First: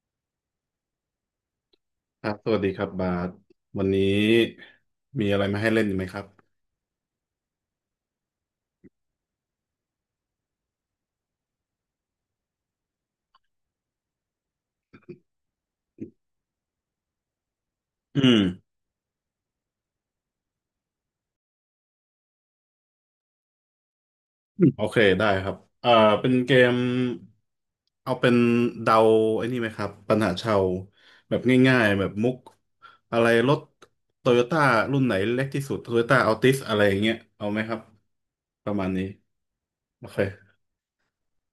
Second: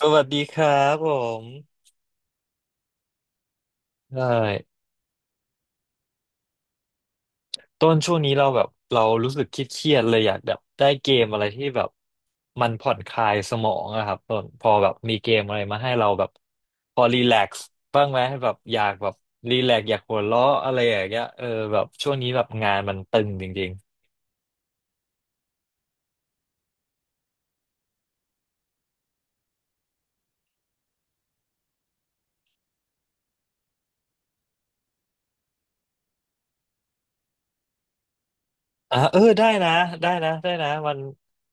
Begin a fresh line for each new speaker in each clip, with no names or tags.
สวัสดีครับผม
ครับสวัสดีครับบาสวันนี้
ใช่
มีอะไรมาให้เล่นอีกไหมครับ
ต้นช่วงนี้เราแบบเรารู้สึกเครียดๆเลยอยากแบบได้เกมอะไรที่แบบมันผ่อนคลายสมองอะครับต้นพอแบบมีเกมอะไรมาให้เราแบบพอรีแลกซ์บ้าง
อื
ไหมแบบ
ม
อยากแบบรีแลกซ์อยากหัวเราะอะไรอย่างเงี้ยเออแบบช่วงนี้แบบงานมันตึงจริงๆ
อืมโอเคได้ครับเป็นเกมเอาเป็นเดาไอ้นี่ไหมครับปัญหาชาวแบบง่ายๆแบบมุกอะไรรถโตโยต้ารุ่นไหนเล็กที่สุดโตโยต้าอัลติสอะไรอย่างเงี้ยเอาไหมครับประมาณ
อ่ะ
นี้
เออได้นะ
โอ
ได้
เค
นะได้นะมัน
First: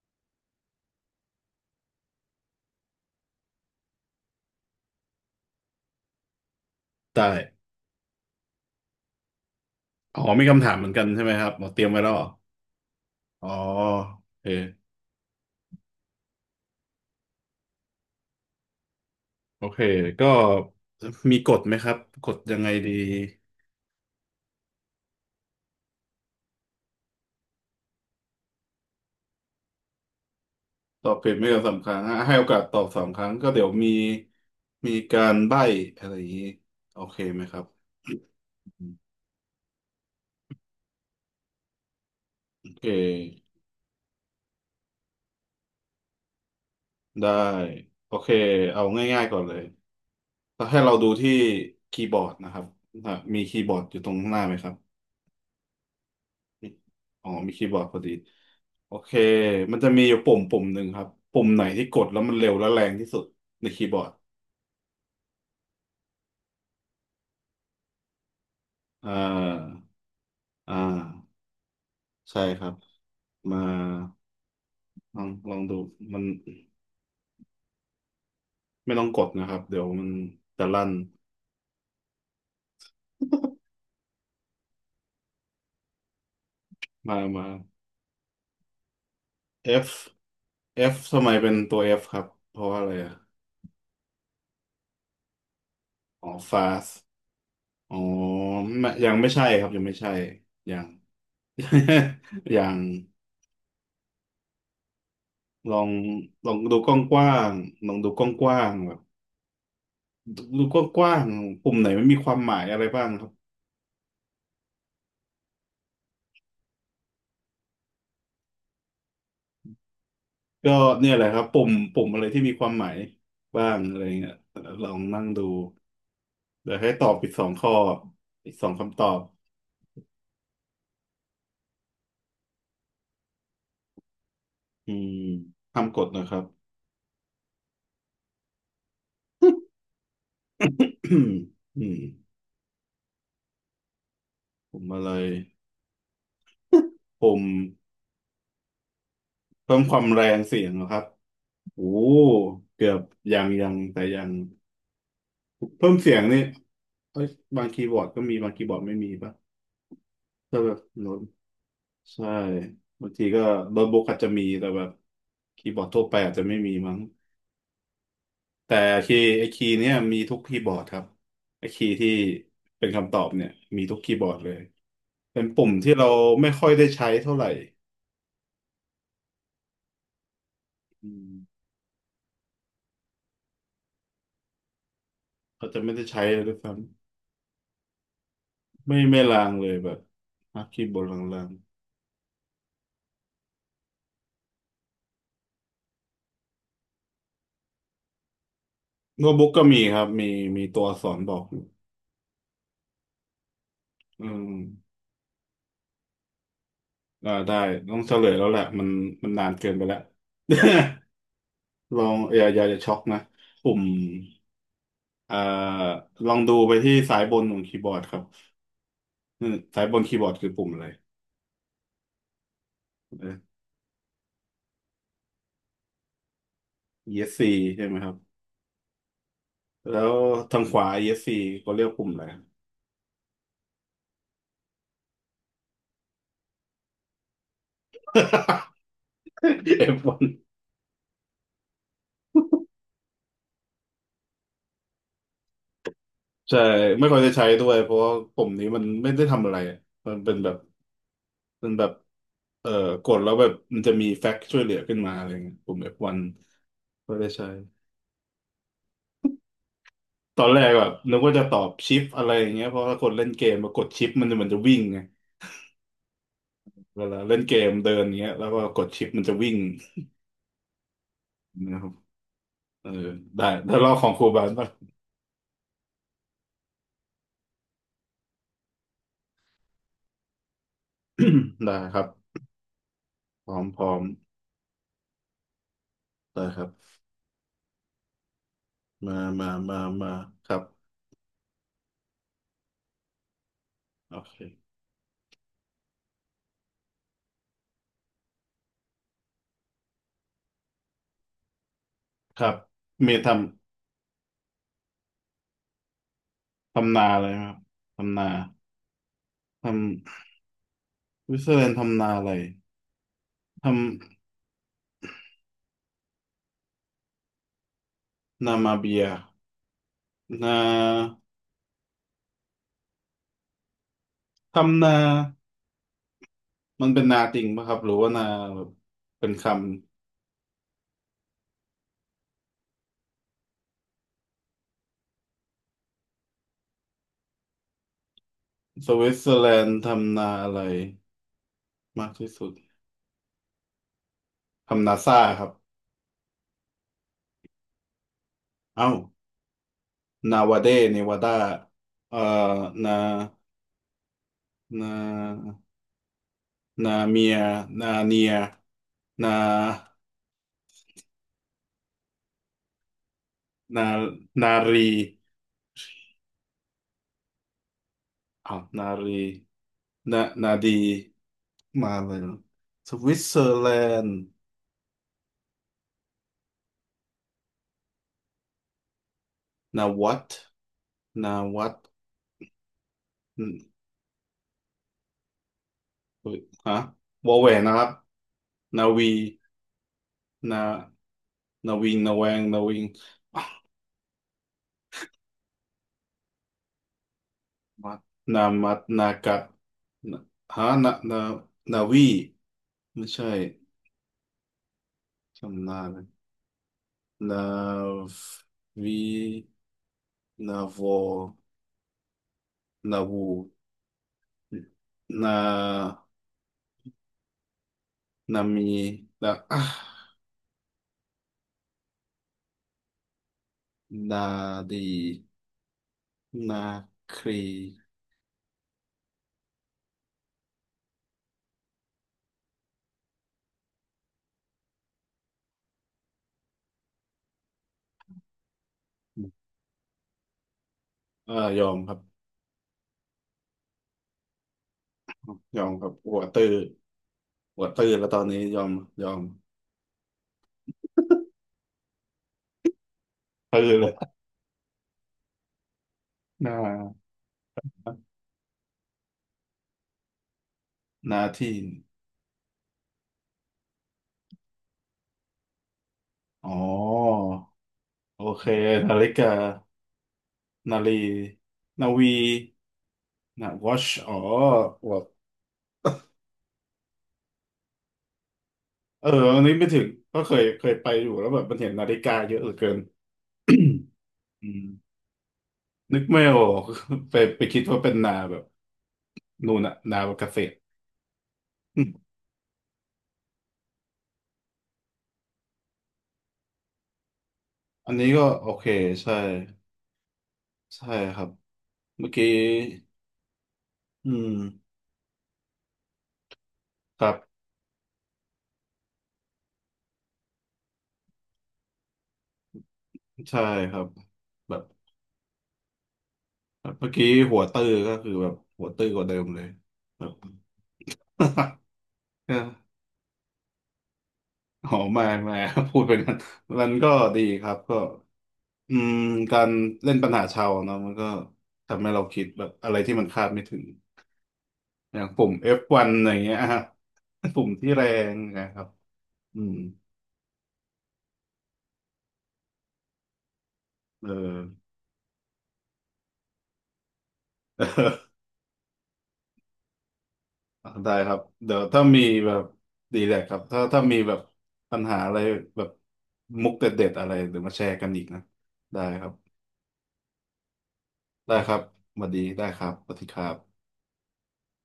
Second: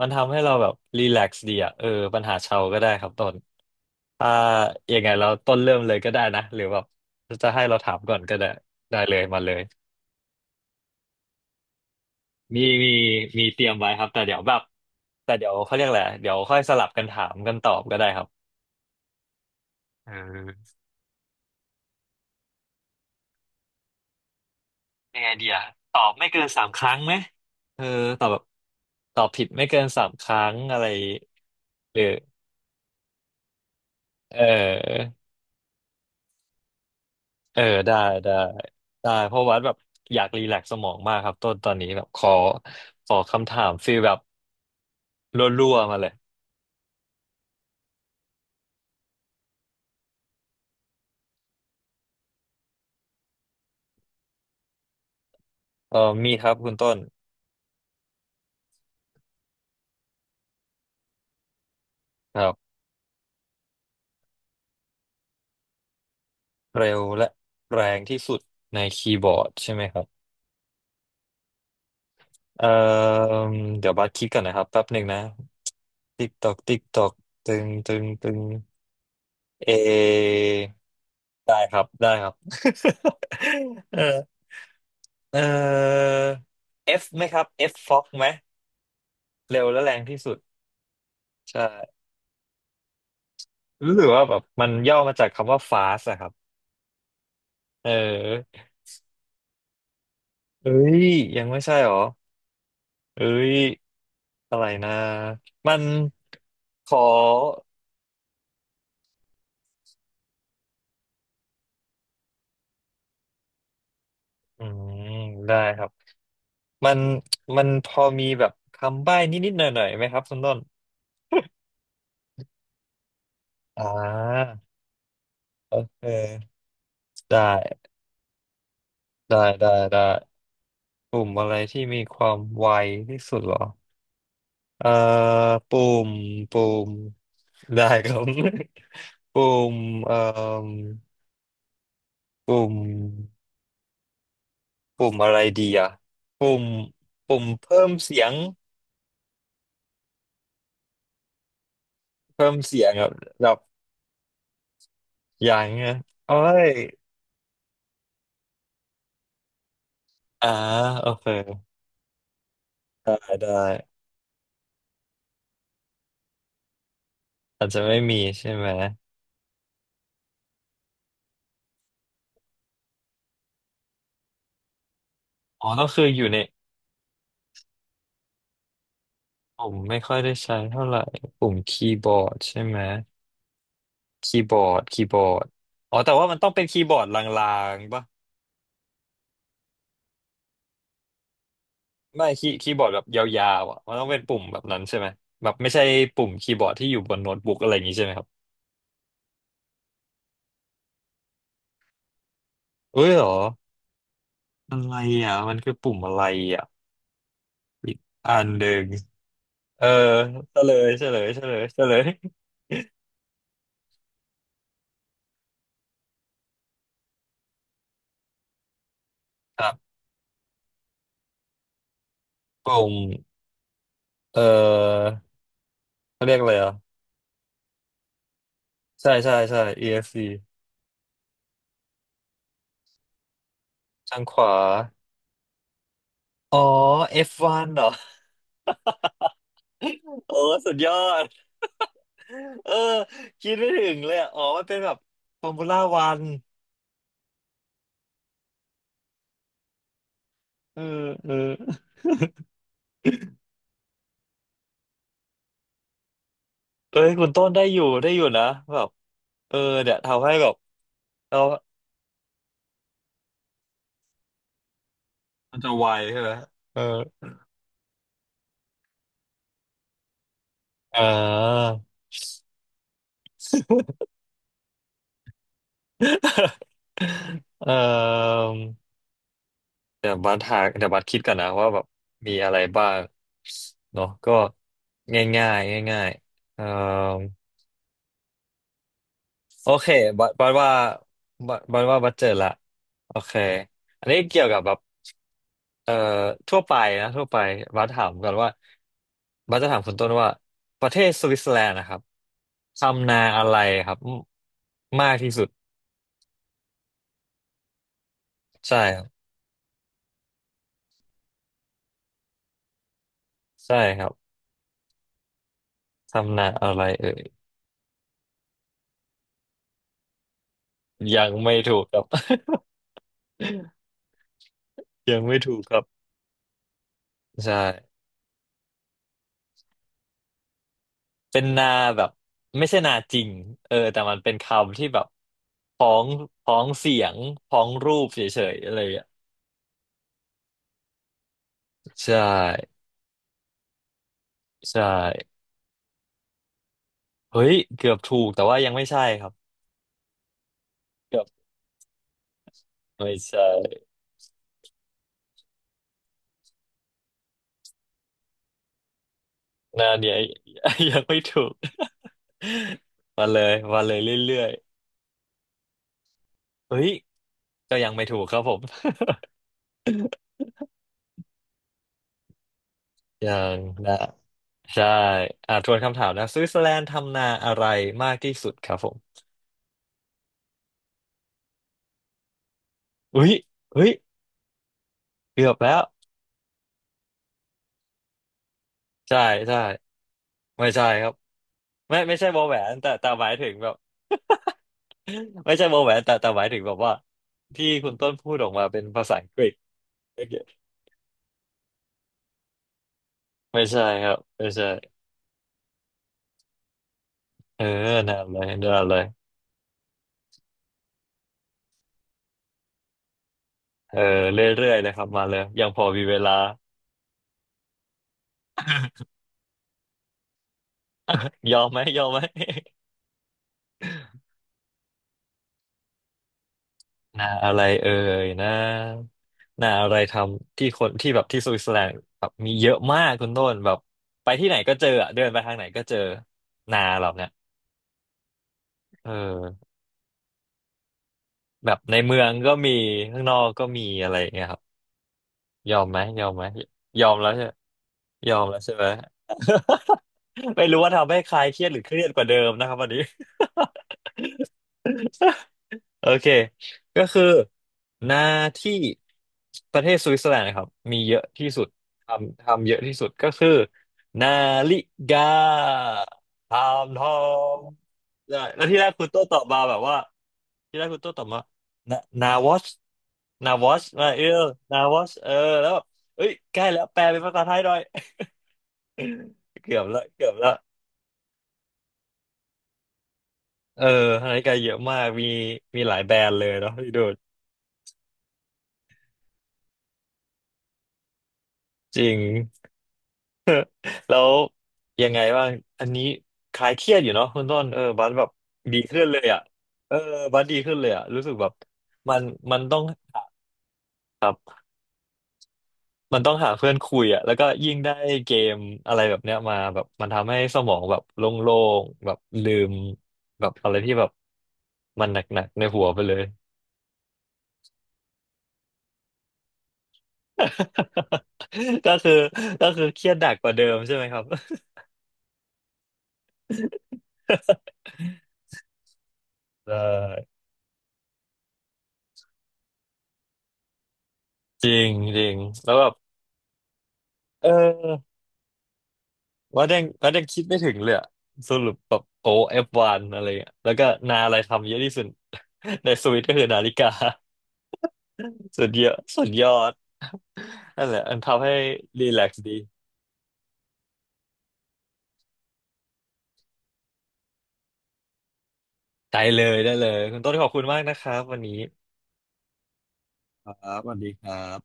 มันทำให้เราแบบรีแลกซ์ดีอะเออปัญหาเชาก็ได้ครับต้น อ่ายังไงเราต้นเริ่มเลยก็ได้นะหรือแบบ
ได้
จะให้เราถามก่อนก็ได้ได้เลยมาเลย
อ๋อมีคำถามเหมือนกันใช่ไหมครับอ๋อเตรียมไว้แล้วเหรอ
มีมี
อ๋อ
เตรียมไว้ครับแต่
โอ
เดี๋ยว
เค
แบบแต่เดี๋ยวเขาเรียกอะไรเดี๋ยวค่อยสลับกันถามกันตอบก็ได้ครับ
โอเค
เอ
ก็
อ
มีกฎไหมครับกฎยังไงดี
ยังไงดีอะตอบไม่เกินสามครั้งไหมเออตอบแบบตอบผิดไม่เกินสามครั้งอะไร
ตอบผิดไม่เกินสามค
ห
รั้
รื
ง
อ
อ่ะให้โอกาสตอบสามครั้งก็เดี๋ยวมี
เ
มี
ออ
การใบ้อะไรอย่างนี้โอเคไหมค
เอ
รั
อ
บ
ได้ได้ได้เพราะว่าแบบอยากรีแลกซ์สมองมากครับต้นตอนนี้แบบขอ
โอเค
ขอคำถามฟีลแบบรัวๆมาเลย
ได้โอเคเอาง่ายๆก่อนเลยแล้วให้เราดูที่คีย์บอร์ดนะครับอ่ะมีคีย์บอร์ดอยู่ตรงข้างหน้าไหมครับ
มีครับ
มี
คุณต้น
อ๋อมีคีย์บอร์ดพอดีโอเคมันจะมีอยู่ปุ่มหนึ่งครับปุ่มไหนที่กดแล้วมัน
ค
เร็
รั
วและ
บ
แรงที่สุดในคีย์บอร์ด
เร็วและแรงที่สุดใน
อ่
คีย์บอร์ดใช่
า
ไหมครับ
อ่าใช่ค
เอ่
รับ
อ
มา
เดี๋ยวบัสคิดก่อนนะครับแป๊บหนึ่ง
ล
นะ
องลองดูมัน
ติ๊กตอกติ๊กตอกตึงตึงตึง
ไม่ต้องกดนะครับ
เอ
เดี๋ยวมันจะลั่น
ได้ครับได้ครับ เออเออ F
มา
ไหมครั
มา
บ F Fox ไหมเร็วและ
F
แรงที่สุด
F ทำไมเป็น
ใช่
ตัว F ครับเพราะว่าอะไรอ่ะ
รู้สึกว่าแบบมันย่อมาจากคำว่า fast อะค
อ๋อ
รับ
fast
เอ
อ๋อ
อ
ไม่ยังไม่ใช่ครับยังไม่ใช่
เอ้
ยัง
ยยังไม่ใช่หรอ
ยัง
เอ้ยอะไรนะมั
ลอ
น
งลองดู
ขอ
กว้างๆลองดูกว้างๆแบบดูดูกว้างๆปุ่มไหนมันมีความหมายอะไรบ้างครับ
อืมได้ครับมันมันพอมีแบบคำใบ้นิดๆหน่อยๆไหมครับคุณต้น
ก็เนี่ยแหละครับปุ่มอะไรที่มีความหมายบ้าง
อ่
อะไรเงี้ย
า
ลองนั่งดู
โอเค
เดี๋ยวให้ตอบอีก
ได
สองข้อ
้
อีกสองคำตอบ
ได้ได้ได้ปุ่มอะไรที่มีความไวที่สุดเหรอเอ่อ
อืม
ปุ่
ทำกฎ
ม
นะครับ
ปุ่มได้ครับ ปุ่ มเอ่อ
อืมอืม
ปุ่ม
ผมอะไร
ปุ่มอะไรดีอ่ะปุ่ม
ผ
ปุ่
ม
มเพิ่มเสียง
เพิ่มความแรงเสียงนะครับโอ้
เพิ่มเสี
เกื
ย
อ
ง
บ
แบบ
ยัง
แบบ
ยังแต่ยัง
อย่างเงี้
เพิ่
ย
มเสียง
โอ้
นี่
ย
เอ้ยบางคีย์บอร์ดก็มีบางคีย์บอร์ดไม่มีปะ
อ่า
ก็แบบ
โอ
โน้ต
เค
ใช่บาง
ได้
ทีก็
ได้
โน้ตบุ๊กอาจจะมีแต่แบบคีย์บอร์ดทั่วไปอาจจะไม่มีมั้ง
อาจจะไม่มีใช่ไหม
แต่คีย์ไอคีย์เนี่ยมีทุกคีย์บอร์ดครับไอคีย์ที่เป็นคำตอบเนี่ยมีทุกคีย์บอร์ดเลยเป็นปุ่
อ๋อ
ม
ก็
ที่
คือ
เรา
อยู่ใน
ไม่ค่อยได้ใช้เท่าไหร่
ผมไม่ค่อยได้ใช้เท่าไหร่
อืม
ปุ่มคีย์บอร์ดใช่ไหมคีย์บอร์ด
เขาจะไม่
อ๋อ
ได้
แต่
ใช้
ว่ามั
เล
น
ย
ต้อ
ด้
ง
วย
เป็น
ซ้
คีย์บอร์ดลางๆปะ
ำไม่ลางเลยแบบนักคีย์บอร์ดลาง
ไม่คีย์บอร์ดแบบยาวๆอ่ะมันต้องเป็นปุ่มแบบนั้นใช่ไหมแบบไม่ใช่ปุ่มคีย์บอร์ดที่อยู่บนโน้ตบุ๊กอะไรอย่างนี้ใช่ไหมครับ
ๆโน้ตบุ๊กก็มีครับมีมีตัวอักษรบอกอยู่
เอ้ยเหรอ
อืม
อะไรอ่ะมันคือปุ่มอะไรอ่ะ
อ่าได้
อี
ต้อ
ก
งเฉลย
อั
แล้ว
น
แห
ห
ละ
นึ่
มั
ง
นมันนานเกิน
เอ
ไป
อ
แล้ว
เฉลยเฉลยเฉลยเฉล
ล
ย
องอย่าช็อกนะปุ่มอ่าลองดูไปที่สายบนของคีย์บอร์ดครับอืม
ครั
สายบ
บ
นคีย์บอร์ดคือปุ่มอะไร
กลุ่ม
เออ
เออเขาเรียกอะไรอ่ะ
ESC ใช่ไหมครับ
ใช่ใช่ใช่
แล้ว
EFC
ทางขวา ESC ก็เรียกปุ่มอะไร
ทางขวาอ๋อ F1 เหรอ
เอฟวา ย
โอ้สุดยอดเออคิดไม่ถึงเลยอะอ๋อมันเป็นแบบฟอร์มูล่าวัน
ใช่ไม่ค่อยได้ใช้ด้วยเพราะว่าปุ่มนี้มันไม่ได้ทำอะไรอะมันเป็นแบบ
เออเออ
มันแบบเอ่อกดแล้วแบบมันจะมีแฟกซ์ช่วยเหลือขึ้นมาอะไรเงี้ยปุ่ม F1
เอ้ย
ก็
คุ
ได้
ณต้
ใช้
นได้อยู่ได้อยู่นะแบบเออเนี่ยทำให้
ตอ
แบ
น
บ
แรกแบบนึกว่า
เรา
จะตอบชิปอะไรอย่างเงี้ยเพราะถ้าคนเล่นเกมมากดชิปมันจะวิ่งไง
มันจะไวใช่ไหมเออ
เวลาเล่นเกมเดินเงี้ยแล้วก็กดชิปมันจะวิ่ง
อ่า
นะครับเออได้ได้รอบของครูบาลป่ะ
เออ เดี๋ยวบัสหาเดี๋ยวบัสคิดก่อนนะ ว่า
ได้
แบบ
ครั
มี
บ
อะไรบ้าง
พร้อมพร้อม
เนาะก็ง่ายง่ายง่ายง่าย
ได้
ๆ
ครับมามา
โอ
มา
เค
มา
บัสบั
ค
ส
รับ
ว่าบัสบัสว่าบัสเจอละโอเคอัน
โอ
นี้
เค
เกี่ยวกับแบบเอ่อทั่วไปนะทั่วไปบัสถามก่อนว่าบัสจะถามคุณต้นว่าประเทศสวิตเซอร์แลนด์นะครับ
ครับเม
ทำนา
ย์ทำ
อะไรครับมากที่สุด
ทำนาอะไรครับทำนา
ใช่ครับ
ทำวิสเซอร์แลนด์ทำนาอะไรท
ใช่ครับทำนาอะไรเอ่ย
ำนามาเบียนา
ยังไม่ถูกครับ
ทำนา
ยังไม่ถูกครับ
มันเป็นนาจริง
ใช่
ปะครับหรือว่านาแบบเป็นค
เป็นนาแบบไม่ใช่นาจริงเออแต่มันเป็นคำที่แบบพ้องพ้องเสียงพ้องรูปเฉยๆอะไรอ
ำส
ย่างเงี้ย
วิตเซอร์แลนด์ทำนาอะไรมาก
ใช่
ที่สุด
ใช่
ทำนาซ่าครับ
เฮ้ยเกือบถูกแต่ว่ายังไม่
เอ้า
ใช่ครับ
นาวาเดเนวา
เกือบ
ดาเอ่อนา
ไม่ใช่
นานาเมียนาเนียนา
นาเนี้ย ยังไม่ถูก มาเลยมา
นา
เลยเรื่อ
นา
ย
รี
ๆเฮ้ยก็ยังไม่ถูกครับผ
อ้า
ม
วนารีนานาดี มาเลยเนอะสวิต
ยั
เซอร์
ง
แล
นะ
นด์
ใช่อ่าทวนคำถามนะสวิตเซอร์แลนด์ทำนาอะไรมากที่สุดครับผม
นาวัตนาวัต
อุ้ย
อืม
อุ้ยเกือบแล้ว
เฮ้ยฮะวอแหวนนะครับนาวี
ใช่ใช่
นา
ไม่ใช่ครับ
นาวิง
ไม่
นา
ไม่
แว
ใช่ว
ง
อแหว
นา
น
วิง
แต่หมายถึง
ม
แบบ ไม่ใช่วอแหวนแต่หมายถึงแบบว่าที่คุ
ั
ณ
ด
ต้นพูด
นา
ออกมา
มัด
เป็นภา
นา
ษาอัง
กะ
กฤษโอ
นะ
เค
ฮะนานานาวีไม่ใช่
ไม่ใช่ครับไม่ใช่
จำหน้าเลยนา
เออนั่นเลยนั่นเล
วี
ย
นาวอนาวู
เออเรื่อยๆเลยครับมาเล
นา
ยยังพอมีเวลา
นามีนาอ่ะ
ยอมไหมยอมไหม
นาดีนาค
หน้า
รี
อะไรเอ่ยนะหน้าอะไรทำที่คนที่แบบที่สวิตเซอร์แลนด์แบบมีเยอะมากคุณต้นแบบไปที่ไหนก็เจออะเดินไปทางไหนก็เจอนาเราเนี่ยเออ
เออยอ
แบ
ม
บ
ครั
ใน
บ
เมืองก็มีข้างนอกก็มีอะไรอย่างเงี้ยครับ
ยอม
ยอ
ค
ม
รับ
ไหม
หัว
ยอม
ตื้
ไหม
อ
ยอมแล้วใช่
หัวตื้อแล้วตอน
ยอ
นี้
ม
ย
แล้ว
อม
ใช่ไหม
ยอม
ไม่รู้ว่าทำให้ใครเครียดหรือเครียดกว่าเดิมนะครับวันนี้
ตื้อเลย
โอเค
หน้า
ก็คือหน้าที่ประเทศสวิตเซอร์แลนด์นะครับมี
ห
เย
น้า
อะที่
ที่
สุดทำทำเยอะที่สุดก็คือนาฬิกาท
อ๋อ
ำทอง
โอ
ได้
เค
แล้วที่แรก
นา
คุ
ฬิ
ณโต้
กา
ตอบมาแบบว่าที่
นา
แรกคุ
ฬี
ณโต้ตอบมา
นา
นะ
วี
นาวอช
นะ
นาวอช
watch
มา
อ๋อ
เออนา
หั
ว
ว
อช
อ
เออแล้วแบบเอ้ยใกล้แล้วแปลเป็นภาษาไทยหน่อย
เอออันนี้ ไม่
เกื
ถึ
อบ
ง
ละ
ก็
เกื
เค
อบ
ย
ละ
เคยไปอยู่แล้วแบบมันเห็นนาฬิกาเยอะเหลือเกิน
เออนาฬิ
อื
กาเย
ม
อะมากมีมีหลา
นึ
ย
ก
แบร
ไม่
นด์
อ
เล
อ
ย
ก
เนาะพี่ดู
ไป
ด
ไปคิดว่าเป็นนาแบบนู่นน่ะนาแบบเกษตรอื
จ
ม
ริง แล้วยังไงบ้างอันนี้คลายเครียดอยู่เนาะคุณต้นเออ
อัน
บั
นี้
ส
ก็
แบบ
โอเค
ดีขึ้น
ใช่
เลยอ่ะเออบัสดีขึ้นเล
ใช่
ยอ่ะ
ค
รู้
รับ
สึกแบบ
เมื่อ
มัน
กี้
มันต้องหา
อืม
มันต้องหาเพื่อนคุ
ค
ย
รั
อ่ะแล้
บ
วก็ยิ่งได้เกมอะไรแบบเนี้ยมาแบบมันทำให้สมองแบบโล่งๆแบบลืม
ใช่
แบบอะ
ค
ไร
รับ
ที่แบบ
แบบ
มันหนักๆในหัวไปเลย
แบบเมื่อกี้หัวตื้อก็คือแบบหัวตื้อกว่าเดิมเลยแบบ
ก็คือ
เออ
ก็คือเครียดหนักกว่าเดิมใช่ไหมครับ
อ๋อไม่ไม่ พูดไปงั้นมันก็ดีครับก็อืมการ
ได
เล่นปัญหา
้
ชาวเนาะมันก็ทำให้เราคิดแบบอะไรที่มันคาดไม่ถึง
จริง
อย่าง
จ
ปุ่
ริ
ม
งแล้วแบ
F1
บ
อะไงเงี้ย ฮะปุ่
เอ
มที่แรง
อ
นะครับอืม
ว่าแดงว่าแดงคิดไม่ถึงเลยอะสรุปแบบโอเอฟวันอะไรเงี้ยแล้วก็
เอ
นาอะไรทำ
อ
เยอะที่สุด ในสวิตก็คือนาฬิกา สุดเยอะสุดยอดนั่น
ได้
แหละ
ค
มั
รั
น
บ
ทำให้
เดี๋ยวถ้ามี
รีแล
แบ
ก
บ
ซ์ดี
ดีแหละครับถ้าถ้ามีแบบปัญหาอะไรแบบมุกเด็ดๆอะไรเดี๋ยวมาแชร์กันอีกนะได้ครับ
ได้เลยได้เลยคุณต้นขอบคุณมากนะครับ
ได้
วัน
ค
นี้
รับสวัสดีได้ครับสวัสดีครั
ค
บ
รับสวัสดีครับ